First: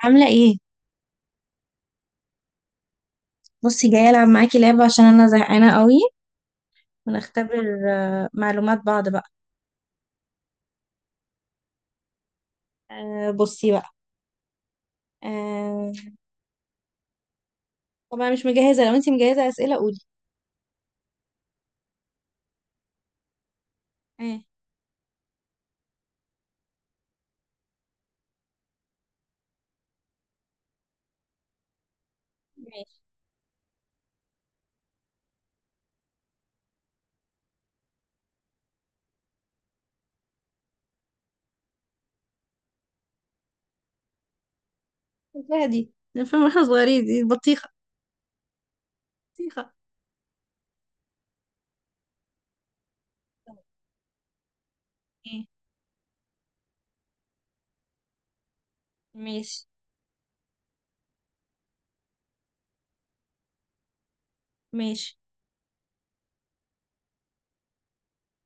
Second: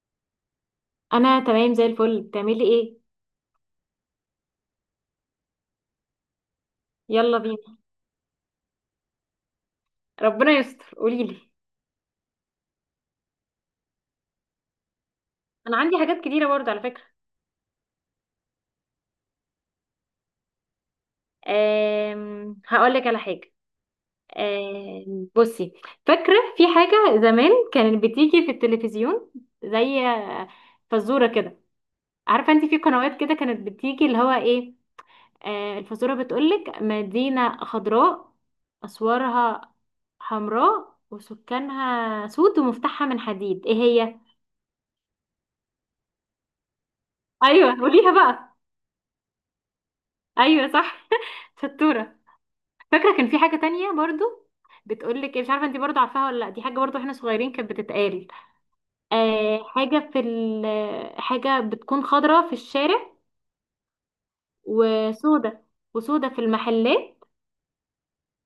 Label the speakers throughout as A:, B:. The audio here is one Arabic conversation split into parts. A: عاملة ايه؟
B: انا تمام زي الفل، بتعملي ايه؟
A: بصي، جاية ألعب معاكي لعبة عشان أنا زهقانة قوي
B: يلا
A: ونختبر.
B: بينا.
A: معلومات بعض بقى.
B: ربنا يستر، قولي لي.
A: بصي بقى.
B: انا
A: آه،
B: عندي حاجات كتيره برضه على فكره.
A: طبعا مش مجهزة. لو انتي مجهزة أسئلة قولي.
B: هقول لك على حاجه.
A: ايه؟
B: بصي. فاكره في حاجه زمان كانت بتيجي في التلفزيون، زي فزوره كده. عارفه انت في
A: ماشي.
B: قنوات كده كانت بتيجي اللي هو ايه؟ الفزوره بتقولك: مدينه خضراء، اسوارها حمراء، وسكانها سود، ومفتاحها من حديد، ايه هي؟
A: الفيها دي الفيلم واحنا صغيرين دي بطيخة.
B: ايوه قوليها بقى.
A: بطيخة.
B: ايوه صح شطوره. فاكره كان في
A: طب،
B: حاجه تانية برضو، بتقولك إيه،
A: ايه؟
B: مش عارفه انت برضو عارفاها ولا لا، دي حاجه برضو احنا صغيرين كانت بتتقال. آه
A: ماشي،
B: حاجه في ال حاجه بتكون خضرة في الشارع،
A: ماشي.
B: وسودة وسودة في المحلات،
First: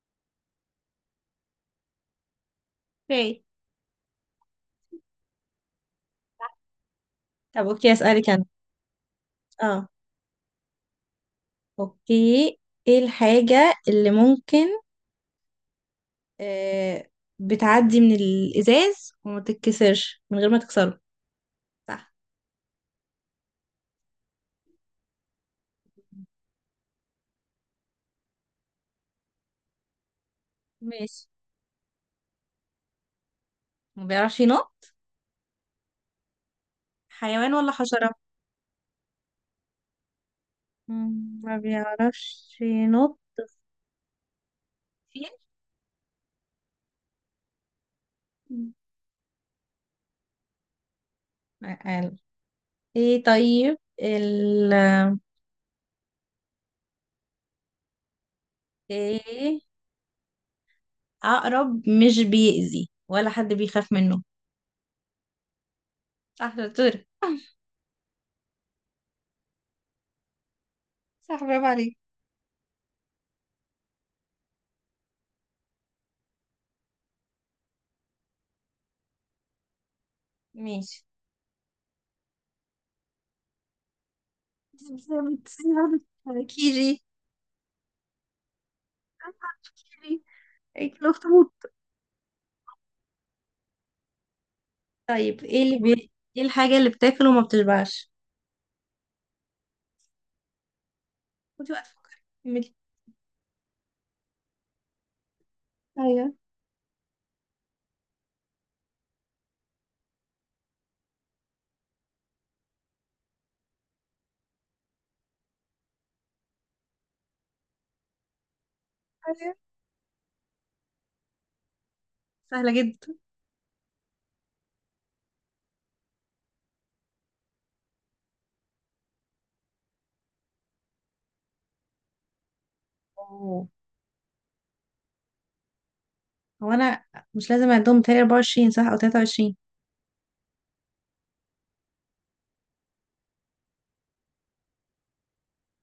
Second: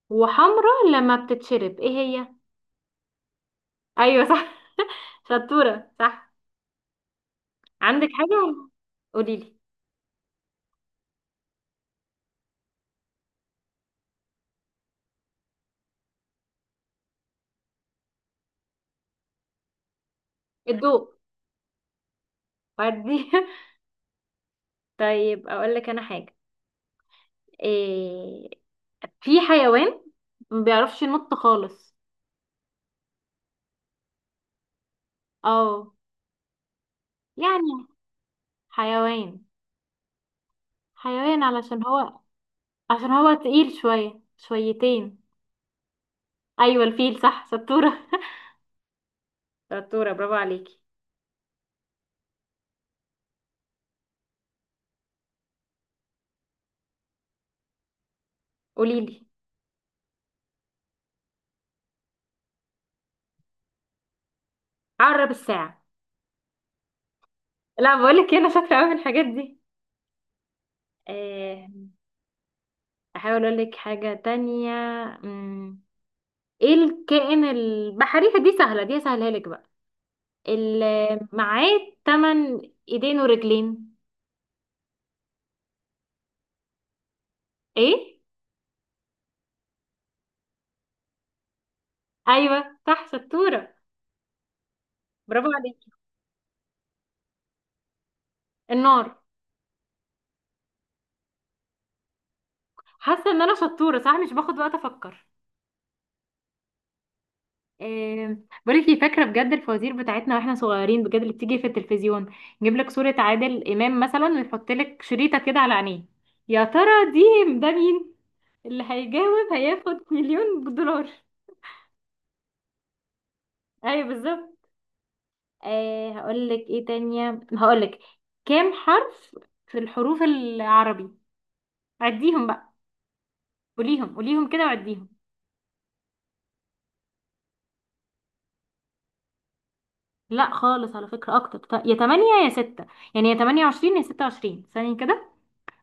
B: وحمرة لما بتتشرب، ايه هي؟
A: اوكي.
B: ايوه صح شطوره صح.
A: طب، اوكي،
B: عندك
A: أسألك أنا.
B: حاجه؟ قولي لي.
A: اه، اوكي. ايه الحاجة اللي ممكن آه، بتعدي من الإزاز وما تتكسرش من غير ما تكسره؟
B: الضوء.
A: صح.
B: فردي طيب اقول لك انا حاجه. إيه؟ في حيوان ما بيعرفش
A: ماشي.
B: ينط خالص.
A: ما بيعرفش ينط.
B: اه.
A: حيوان ولا
B: يعني
A: حشرة؟
B: حيوان. حيوان
A: ما
B: علشان هو
A: بيعرفش
B: عشان
A: ينط.
B: هو تقيل شوية شويتين.
A: فيل.
B: أيوة الفيل صح، شطورة شطورة برافو عليكي.
A: قال ايه؟ طيب ال،
B: قوليلي.
A: ايه؟ عقرب مش بيأذي ولا حد بيخاف منه.
B: عقرب الساعة.
A: صح دكتور.
B: لا، بقولك إيه، أنا شاطرة أوي في الحاجات دي.
A: صح، برافو
B: آه،
A: عليك.
B: أحاول أقولك حاجة تانية. مم، إيه الكائن البحري؟ دي سهلة، دي سهلها لك بقى،
A: ماشي.
B: اللي معاه تمن إيدين ورجلين.
A: كيجي.
B: إيه؟
A: كيجي. الاخطبوط.
B: أيوة صح شطورة،
A: طيب
B: برافو
A: ايه اللي
B: عليكي.
A: بي... ايه الحاجة اللي بتاكل وما بتشبعش؟
B: النار.
A: خدي وقت، فكري، كملي.
B: حاسة إن أنا شطورة صح، مش باخد وقت أفكر.
A: ايوه،
B: آه، بقولك ايه، فاكره بجد الفوازير بتاعتنا واحنا صغيرين، بجد اللي بتيجي في التلفزيون. نجيب لك صوره عادل امام مثلا ويحط لك شريطه كده على عينيه، يا ترى ده مين؟ اللي هيجاوب
A: ايوه.
B: هياخد مليون دولار.
A: سهلة
B: ايوه بالظبط. هقول لك ايه تانية، هقول لك كام حرف في الحروف العربي؟ عديهم بقى،
A: جدا.
B: قوليهم قوليهم كده وعديهم.
A: هو انا مش لازم اعدهم تاني؟ 24 صح او 23؟
B: لا خالص، على فكره اكتر، يا 8 يا 6، يعني يا 28 يا 26 ثانيه كده.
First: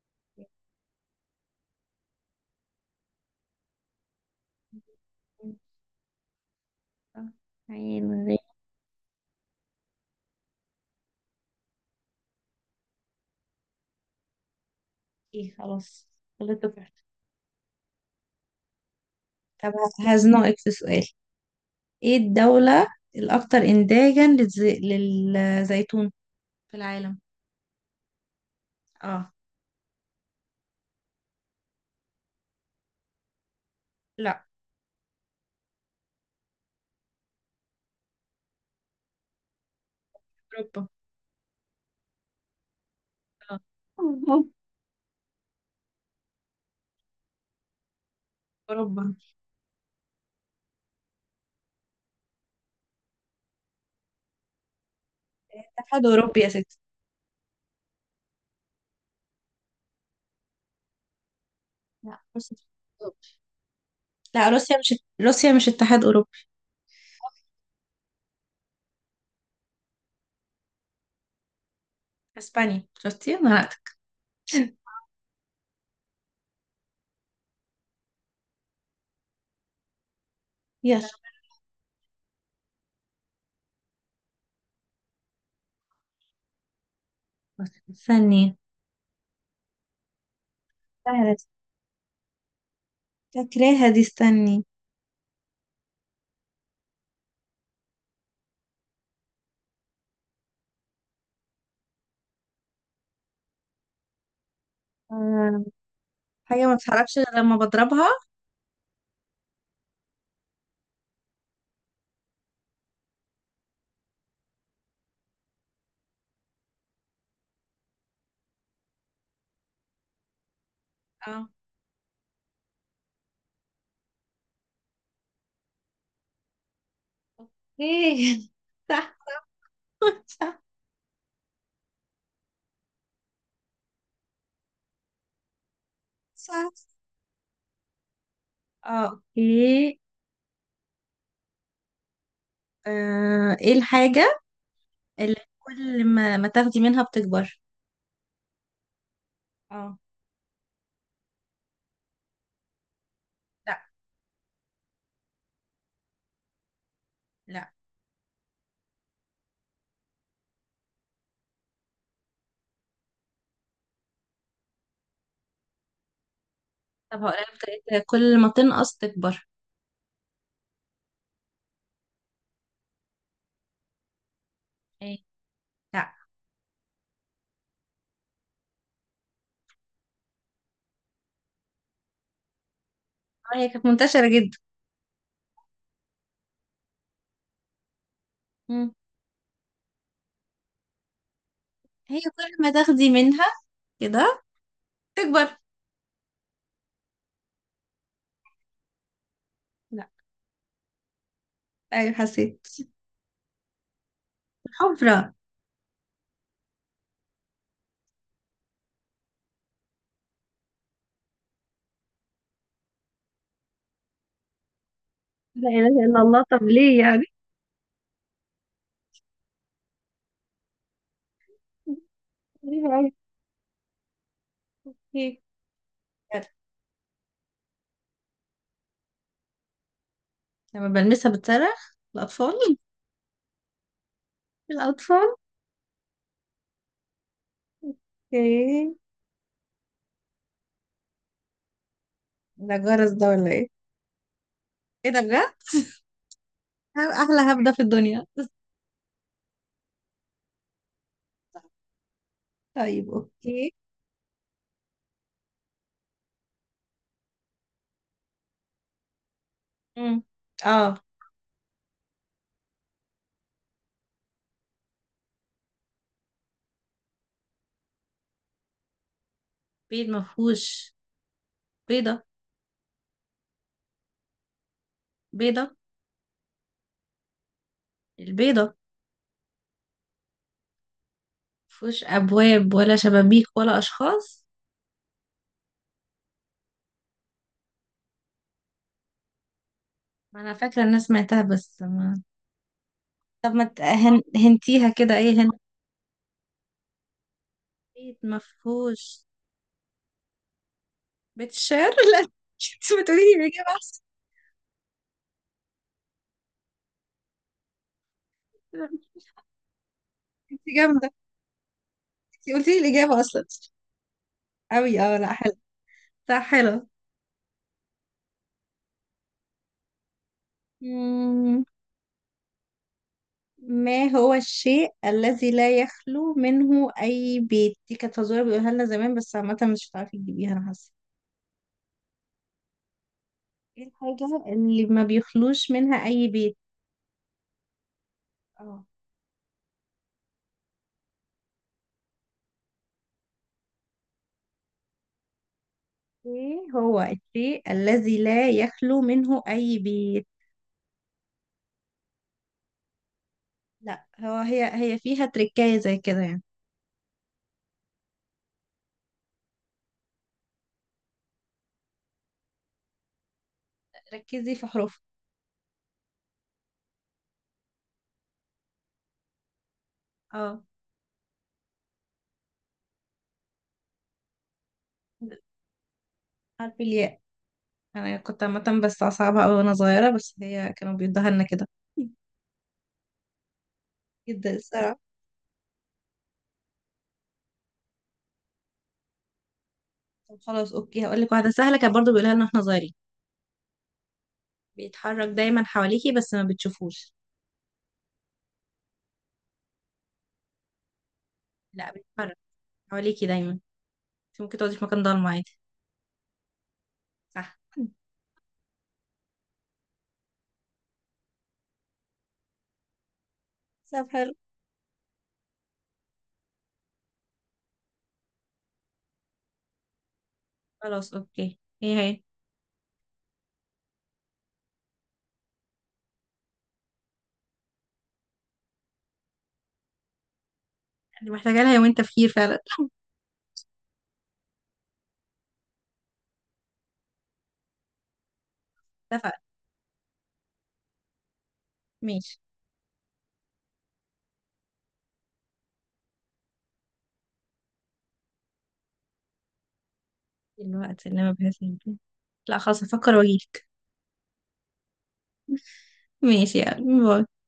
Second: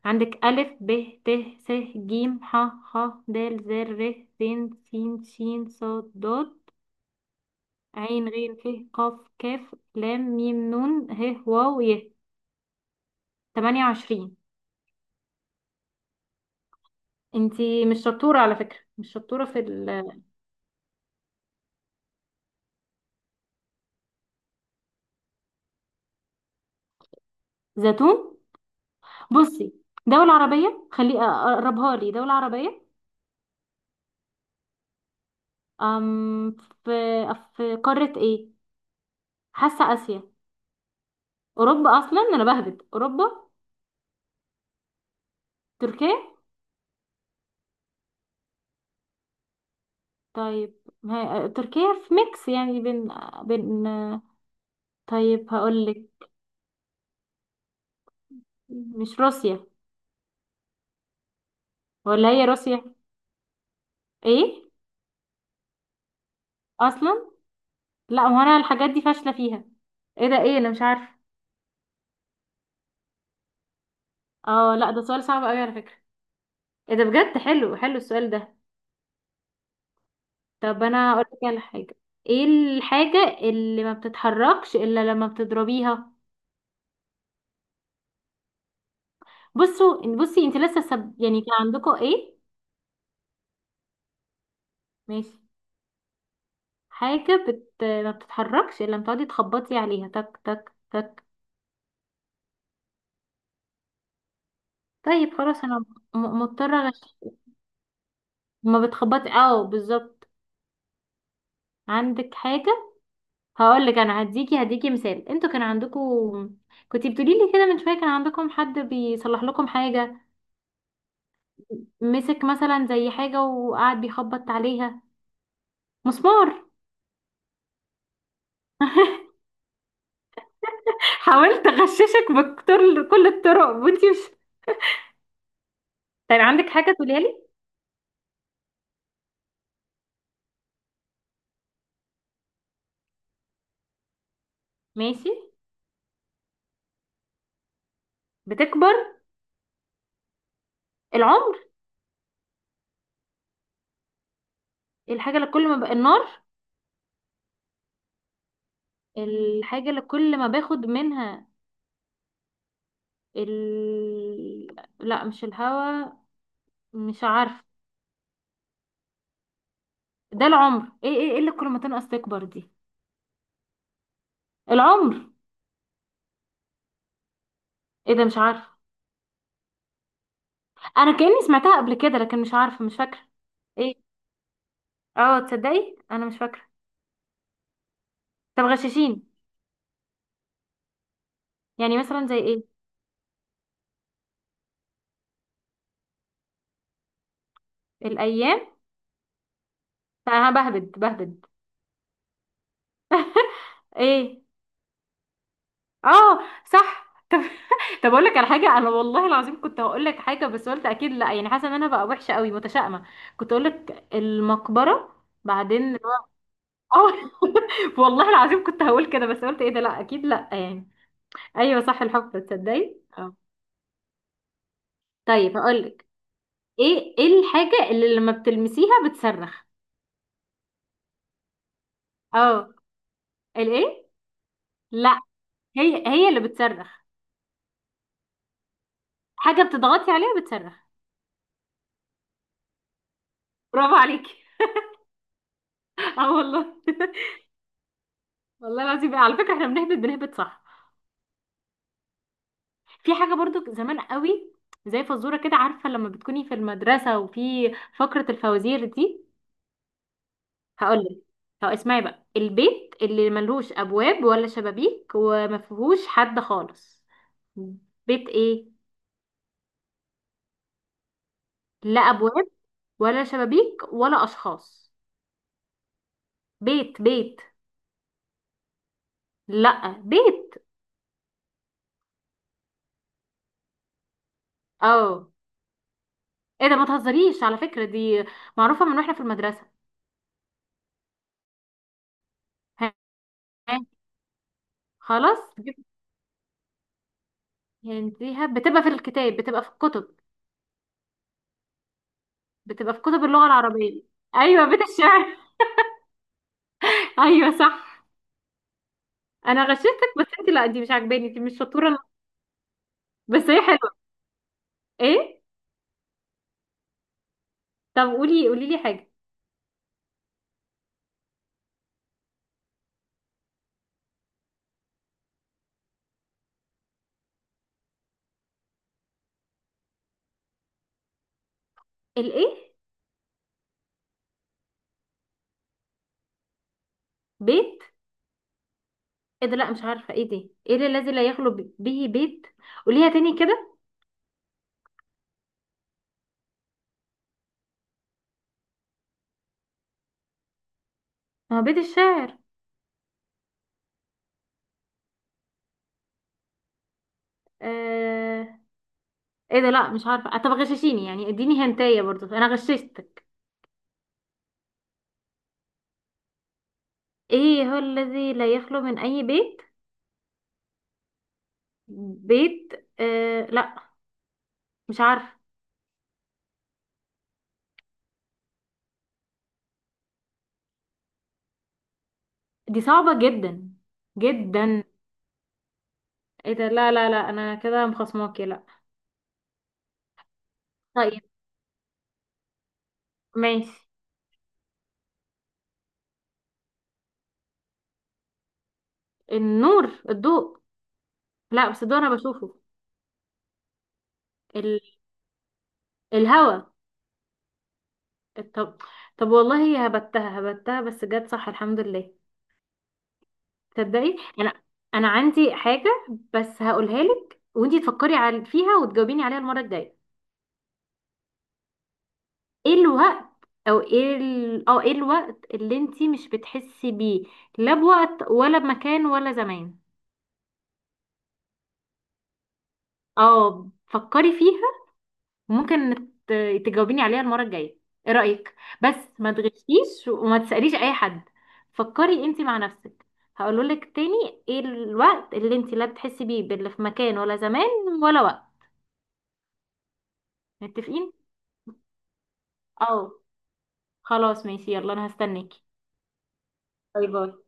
B: عندك ألف ب ت س ج ح خ د ذ ر س ش ص ض
A: عين
B: عين
A: غيري.
B: غين ف قاف كاف لام ميم نون ه واو ي 28.
A: خلاص. غلطت واحدة.
B: انتي مش شطورة على فكرة، مش شطورة في
A: طب، هزنقك في سؤال. ايه الدولة الاكثر انتاجا للز... للزيتون في العالم؟
B: الزيتون.
A: اه.
B: بصي، دولة عربية، خلي اقربها لي، دولة عربية.
A: لا.
B: أم في في قارة ايه؟ حاسة آسيا.
A: اوروبا.
B: أوروبا؟ أصلا أنا بهبد، أوروبا.
A: اه.
B: تركيا.
A: اوروبا.
B: طيب ما هي تركيا في ميكس، يعني بين. طيب
A: اتحاد
B: هقولك،
A: اوروبي يا ستي.
B: مش روسيا؟
A: لا،
B: ولا هي
A: روسيا.
B: روسيا؟
A: لا،
B: ايه؟
A: روسيا مش. روسيا مش اتحاد اوروبي.
B: اصلا لا، ما هو انا الحاجات دي فاشله فيها. ايه ده، ايه، انا مش عارفه.
A: اسبانيا، شفتي انا نطقتك.
B: اه لا، ده سؤال صعب قوي على فكره. ايه ده بجد، حلو حلو السؤال ده. طب
A: يلا.
B: انا هقول لك على حاجه، ايه الحاجه اللي ما بتتحركش الا لما بتضربيها؟
A: استني.
B: بصي انت لسه
A: سهلة.
B: يعني كان عندكم ايه؟
A: فاكراها دي، استني.
B: ماشي. حاجه ما بتتحركش الا لما تقعدي تخبطي عليها، تك تك تك. طيب خلاص انا
A: حاجة ما
B: مضطرة
A: بتتحركش غير
B: أغش-.
A: لما بضربها.
B: ما بتخبطي، اه بالظبط. عندك حاجة؟ هقول لك انا، هديكي مثال. انتوا كان عندكم، كنتي بتقولي لي كده من شوية، كان عندكم حد بيصلح لكم حاجة،
A: اه.
B: مسك مثلا زي حاجة وقعد بيخبط عليها. مسمار.
A: ايه؟ صح. صح.
B: حاولت اغششك بكتر كل الطرق وانتي مش. طيب عندك
A: صح.
B: حاجة تقوليها لي؟
A: اه، اوكي. ايه الحاجة
B: ماشي.
A: اللي كل ما تاخدي منها بتكبر؟
B: بتكبر.
A: اه.
B: العمر.
A: لا.
B: الحاجة اللي كل ما النار.
A: لا.
B: الحاجة اللي كل ما باخد منها ال... لا مش الهوا،
A: طب،
B: مش
A: هقولها
B: عارفه.
A: بطريقة، كل ما تنقص تكبر.
B: ده العمر؟ ايه اللي كل ما تنقص تكبر دي؟
A: ايه؟
B: العمر؟
A: لا.
B: ايه ده، مش عارفه. انا كأني سمعتها قبل كده لكن مش عارفه، مش فاكره.
A: هي كانت
B: ايه؟
A: منتشرة جدا.
B: اه، تصدقي انا مش فاكره. طب
A: مم.
B: غششين. يعني
A: هي
B: مثلا زي
A: كل
B: ايه؟
A: ما تاخدي منها كده تكبر.
B: الايام.
A: لا.
B: انا بهبد بهبد.
A: ايوه، حسيت.
B: ايه؟
A: حفرة.
B: اه صح طب اقول لك على حاجه. انا والله العظيم كنت هقول لك حاجه بس قلت اكيد لا، يعني حاسه ان انا بقى وحشه قوي متشائمه. كنت اقول لك المقبره.
A: لا
B: بعدين.
A: اله الا الله، طب ليه
B: اه.
A: يعني؟
B: والله العظيم كنت هقول كده بس قلت ايه ده، لا اكيد لا يعني. ايوه صح، الحفرة،
A: غريبة
B: تصدقي،
A: أوي.
B: اه.
A: ايه؟
B: طيب هقول لك،
A: يلا.
B: ايه الحاجة اللي لما بتلمسيها بتصرخ؟
A: لما بلمسها بتصرخ؟
B: اه.
A: الأطفال.
B: الايه؟ لا.
A: الأطفال.
B: هي هي اللي بتصرخ.
A: اوكي.
B: حاجة بتضغطي عليها بتصرخ.
A: ده جرس ده ولا ايه؟
B: برافو عليكي
A: ايه ده بجد!
B: اه والله،
A: احلى هبدة في الدنيا.
B: والله العظيم على فكرة احنا بنهبط بنهبط صح.
A: طيب،
B: في حاجة
A: اوكي.
B: برضو زمان قوي، زي فزورة كده، عارفة لما بتكوني في المدرسة وفي فقرة الفوازير دي.
A: مم. اه.
B: هقول لك. هو اسمعي بقى، البيت اللي ملهوش ابواب ولا شبابيك وما فيهوش حد خالص، بيت ايه؟
A: بيت مفهوش.
B: لا
A: بيضة.
B: ابواب ولا شبابيك ولا اشخاص.
A: بيضة.
B: بيت بيت.
A: البيضة.
B: لا بيت.
A: مفهوش أبواب ولا شبابيك ولا أشخاص.
B: اه. ايه ده، ما تهزريش على فكرة، دي معروفة من واحنا في المدرسة.
A: ما أنا فاكرة الناس سمعتها بس ما.
B: ها.
A: طب ما
B: ها،
A: هنتيها كده، ايه
B: خلاص.
A: هن. بيت
B: هنتيها بتبقى في
A: مفهوش.
B: الكتاب، بتبقى في الكتب،
A: بيت الشعر. لا،
B: بتبقى
A: انت
B: في
A: بتقولي
B: كتب
A: لي
B: اللغة
A: الاجابه احسن.
B: العربية، ايوه بيت الشعر. ايوه صح. انا غششتك، بس انت
A: انت
B: لا دي مش
A: جامده.
B: عاجباني، انت مش شطورة.
A: انت قلتي لي الاجابه اصلا.
B: بس هي حلوة.
A: قوي. اه، لا،
B: ايه؟
A: حلو. صح، حلو.
B: طب قولي قولي لي حاجه.
A: ما هو الشيء الذي لا يخلو منه أي بيت؟ دي كانت فزورة بيقولها لنا زمان، بس عامة مش هتعرفي تجيبيها، أنا حاسة.
B: الايه؟
A: ايه الحاجة اللي ما بيخلوش منها أي بيت؟
B: بيت؟
A: اه.
B: ايه ده لا، مش عارفه ايه دي. ايه ده الذي لا يخلو به بيت؟ قوليها تاني كده.
A: ايه هو الشيء الذي لا يخلو منه أي بيت؟
B: ما هو بيت الشاعر؟
A: لا، هو هي فيها تركاية زي كده يعني.
B: آه... ايه ده لا، مش عارفه. طب غششيني يعني، اديني هنتايه، برضو انا غششتك.
A: ركزي في حروفها.
B: ايه هو الذي لا يخلو من اي بيت؟
A: اه.
B: بيت؟ لا مش عارفه.
A: حرف الياء. أنا كنت عامة، بس أصعبها أوي وأنا صغيرة، بس هي كانوا بيدوها لنا كده.
B: دي صعبه جدا
A: جدا
B: جدا.
A: الصراحة.
B: ايه ده لا لا لا، انا كده مخصماكي لا.
A: طب خلاص، أوكي، هقول
B: طيب
A: لك واحدة سهلة كانت برضه بيقولها لنا واحنا صغيرين.
B: ماشي.
A: بيتحرك دايما حواليكي بس ما بتشوفوش.
B: النور، الضوء. لا بس
A: لا،
B: الضوء انا
A: بيتحرك
B: بشوفه.
A: حواليكي دايما. انت ممكن تقعدي
B: ال...
A: في مكان ضلمة عادي.
B: الهوا.
A: صح.
B: طب طب والله هي هبتها هبتها بس جت صح، الحمد لله.
A: طب،
B: تصدقي
A: حلو.
B: انا عندي حاجه، بس هقولها لك وانتي تفكري على فيها وتجاوبيني عليها المره الجايه.
A: خلاص، اوكي، ايه هي؟
B: ايه الوقت او ايه ال... اه ايه الوقت اللي انتي مش بتحسي بيه، لا بوقت ولا بمكان ولا زمان؟
A: اللي محتاجة لها يومين تفكير فعلا.
B: اه، فكري فيها. وممكن ت- تجاوبيني عليها المرة الجاية. ايه رأيك؟ بس ما
A: اتفقنا.
B: تغشيش وما تسأليش اي حد. فكري
A: ماشي.
B: انت مع نفسك. هقوله لك تاني، ايه الوقت اللي انت لا بتحسي بيه باللي في مكان ولا زمان ولا وقت؟
A: الوقت
B: متفقين.
A: اللي ما بحس. لا خلاص،
B: اه،
A: هفكر واجيلك.
B: خلاص ماشي، يلا انا هستناكي.
A: ماشي، يعني
B: باي باي.
A: باي.